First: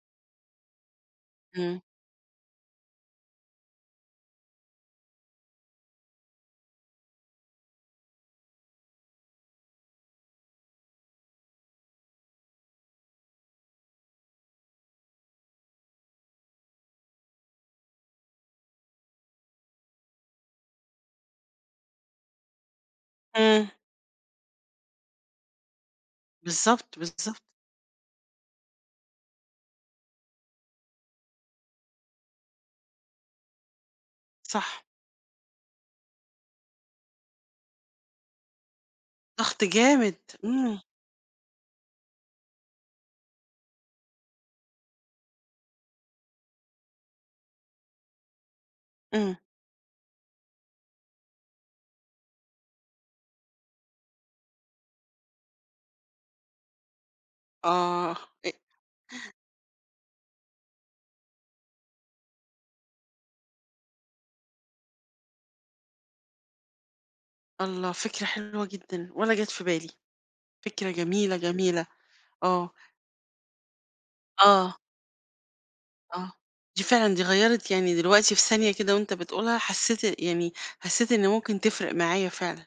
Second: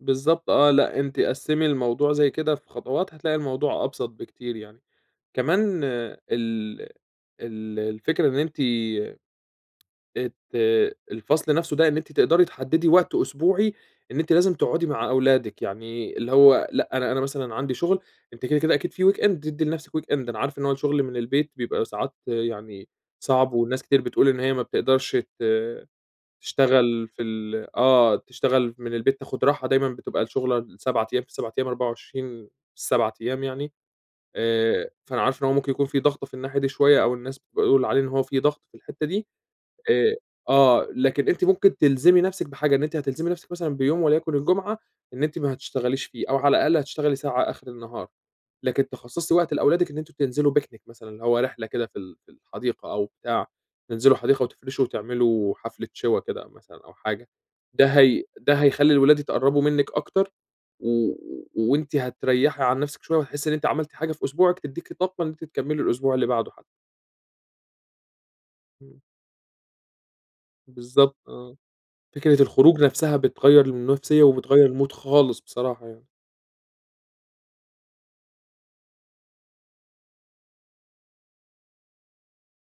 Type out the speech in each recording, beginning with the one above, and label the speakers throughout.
Speaker 1: بالضبط آه، لأ أنتِ قسِّمي
Speaker 2: إمم.
Speaker 1: الموضوع زي كده في خطوات، هتلاقي الموضوع أبسط بكتير يعني. كمان ال ال الفكرة إن أنتِ آآ ت الفصل نفْسه ده إن أنتِ تقدري تحددي وقت أسبوعي، إن أنتِ لازم تقعدي مع أولادِك، يعني اللي هو لأ أنا أنا مثلًا عندي شغل، أنتِ كده، كده، أكيد في weekend تدّي لنفْسك weekend، أنا عارف إن هو الشغل من البيت بيبقى ساعات يعني صعب،
Speaker 2: إمم.
Speaker 1: وناس كتير بتقول إن هي ما بتقدرش ت
Speaker 2: بالضبط،
Speaker 1: تشتغل في
Speaker 2: بالضبط.
Speaker 1: ال آه، تشتغل من البيت، تاخد راحة، دايمًا بتبقى الشغلة ال7 أيام في ال7 أيام، 24 في ال7 أيام يعني،
Speaker 2: صح.
Speaker 1: آآ فأنا عارف إن هو ممكن يكون في ضغطة في الناحية دي شوية أو الناس بيقول عليه إن هو في ضغط في الحتّة دي،
Speaker 2: ضغط جامد،
Speaker 1: آآ،
Speaker 2: إمم.
Speaker 1: آه لكن أنتِ ممكن تلزمي نفْسِك بحاجة، إن أنتِ هتلزمي نفْسِك مثلًا بيوم وليكن الجمعة إن أنتِ ما تشتغليش فيه، أو على الأقل هتشتغلي ساعة آخر النهار، لكن تِخصَّصي
Speaker 2: إمم.
Speaker 1: وقت لأولادِك إن أنتم تنزلوا picnic مثلًا، اللي هو رحلة كده في ال في الحديقة أو بتاع، تنزلوا حديقة وتفرشوا وتعملوا حفلة شوى كده مثلًا أو حاجة، ده
Speaker 2: آه،
Speaker 1: هي
Speaker 2: أ
Speaker 1: ده هيخلّي الولاد يتقرّبوا منِك أكتر، و وأنتِ هتريَّحي عن نفْسِك شوية وهتحسّي إن أنتِ عملتِ حاجة في أسبوعِك تديكِ طاقة إن أنتِ تكمّلي الأسبوع اللي بعده حتّى.
Speaker 2: الله فكرة حلوة
Speaker 1: إمم.
Speaker 2: جدًا! ولا جات في بالي، فكرة
Speaker 1: بالضبط
Speaker 2: جميلة،
Speaker 1: آه،
Speaker 2: جميلة،
Speaker 1: فكرة
Speaker 2: آه.
Speaker 1: الخروج نفْسها بتغيَّر النفْسية، وبتغيَّر
Speaker 2: آه.
Speaker 1: الMood خالص بصراحة يعني.
Speaker 2: آه دي فعلًا دي غيَّرت، يعني دلوقتي في ثانية كده وأنت بتقولها حسّيت يعني حسّيت إن ممكن تفرِق معايا فعلًا،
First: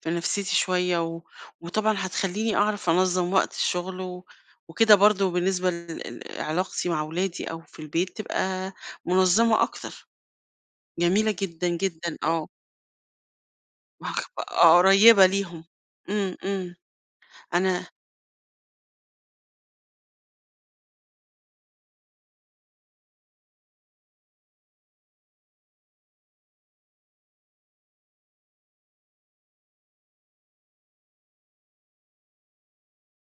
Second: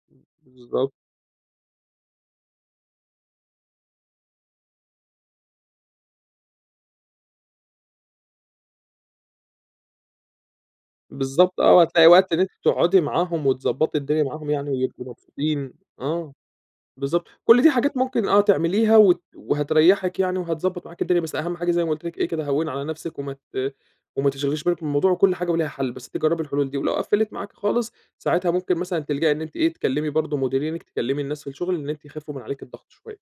Speaker 2: في
Speaker 1: امم،
Speaker 2: نفْسيتي
Speaker 1: بالضبط.
Speaker 2: شوية و وطبعًا هتخلّيني أعرف أنظَّم وقت الشغل و وكده برضه بالنسبة ل لعلاقتي مع أولادي أو في البيت تبقى منظمة أكتر، جميلة
Speaker 1: بالضبط
Speaker 2: جدًا،
Speaker 1: آه، وهتلاقي
Speaker 2: جدًا،
Speaker 1: وقت إن
Speaker 2: آه.
Speaker 1: أنتِ تقعدي معاهم وتضبّطي
Speaker 2: ما هو
Speaker 1: الدنيا
Speaker 2: خ
Speaker 1: معاهم يعني
Speaker 2: آه،
Speaker 1: ويبقوا
Speaker 2: قريبة ليهم،
Speaker 1: مبسوطين،
Speaker 2: إمم،
Speaker 1: آه،
Speaker 2: إمم،
Speaker 1: بالضبط، كلّ دي
Speaker 2: أنا
Speaker 1: حاجات ممكن آه تعمليها وت وهتريّحِك يعني وهتضبَّط معاكِ الدنيا، بس أهم حاجة زي ما قُلت لِك إيه كده، هوِّني على نفْسِك وما ت وما تشغليش بالِك بالموضوع وكلّ حاجة وليها حل، بس أنتِ جرّبي الحلول دي ولو قفّلِت معاكِ خالص، ساعتها ممكن مثلًا تلجأي إن أنتِ إيه، تكلّمي برضه مديرينِك، تكلّمي الناس في الشغل، إن أنتِ يخفوا من عليكِ الضغط شوية.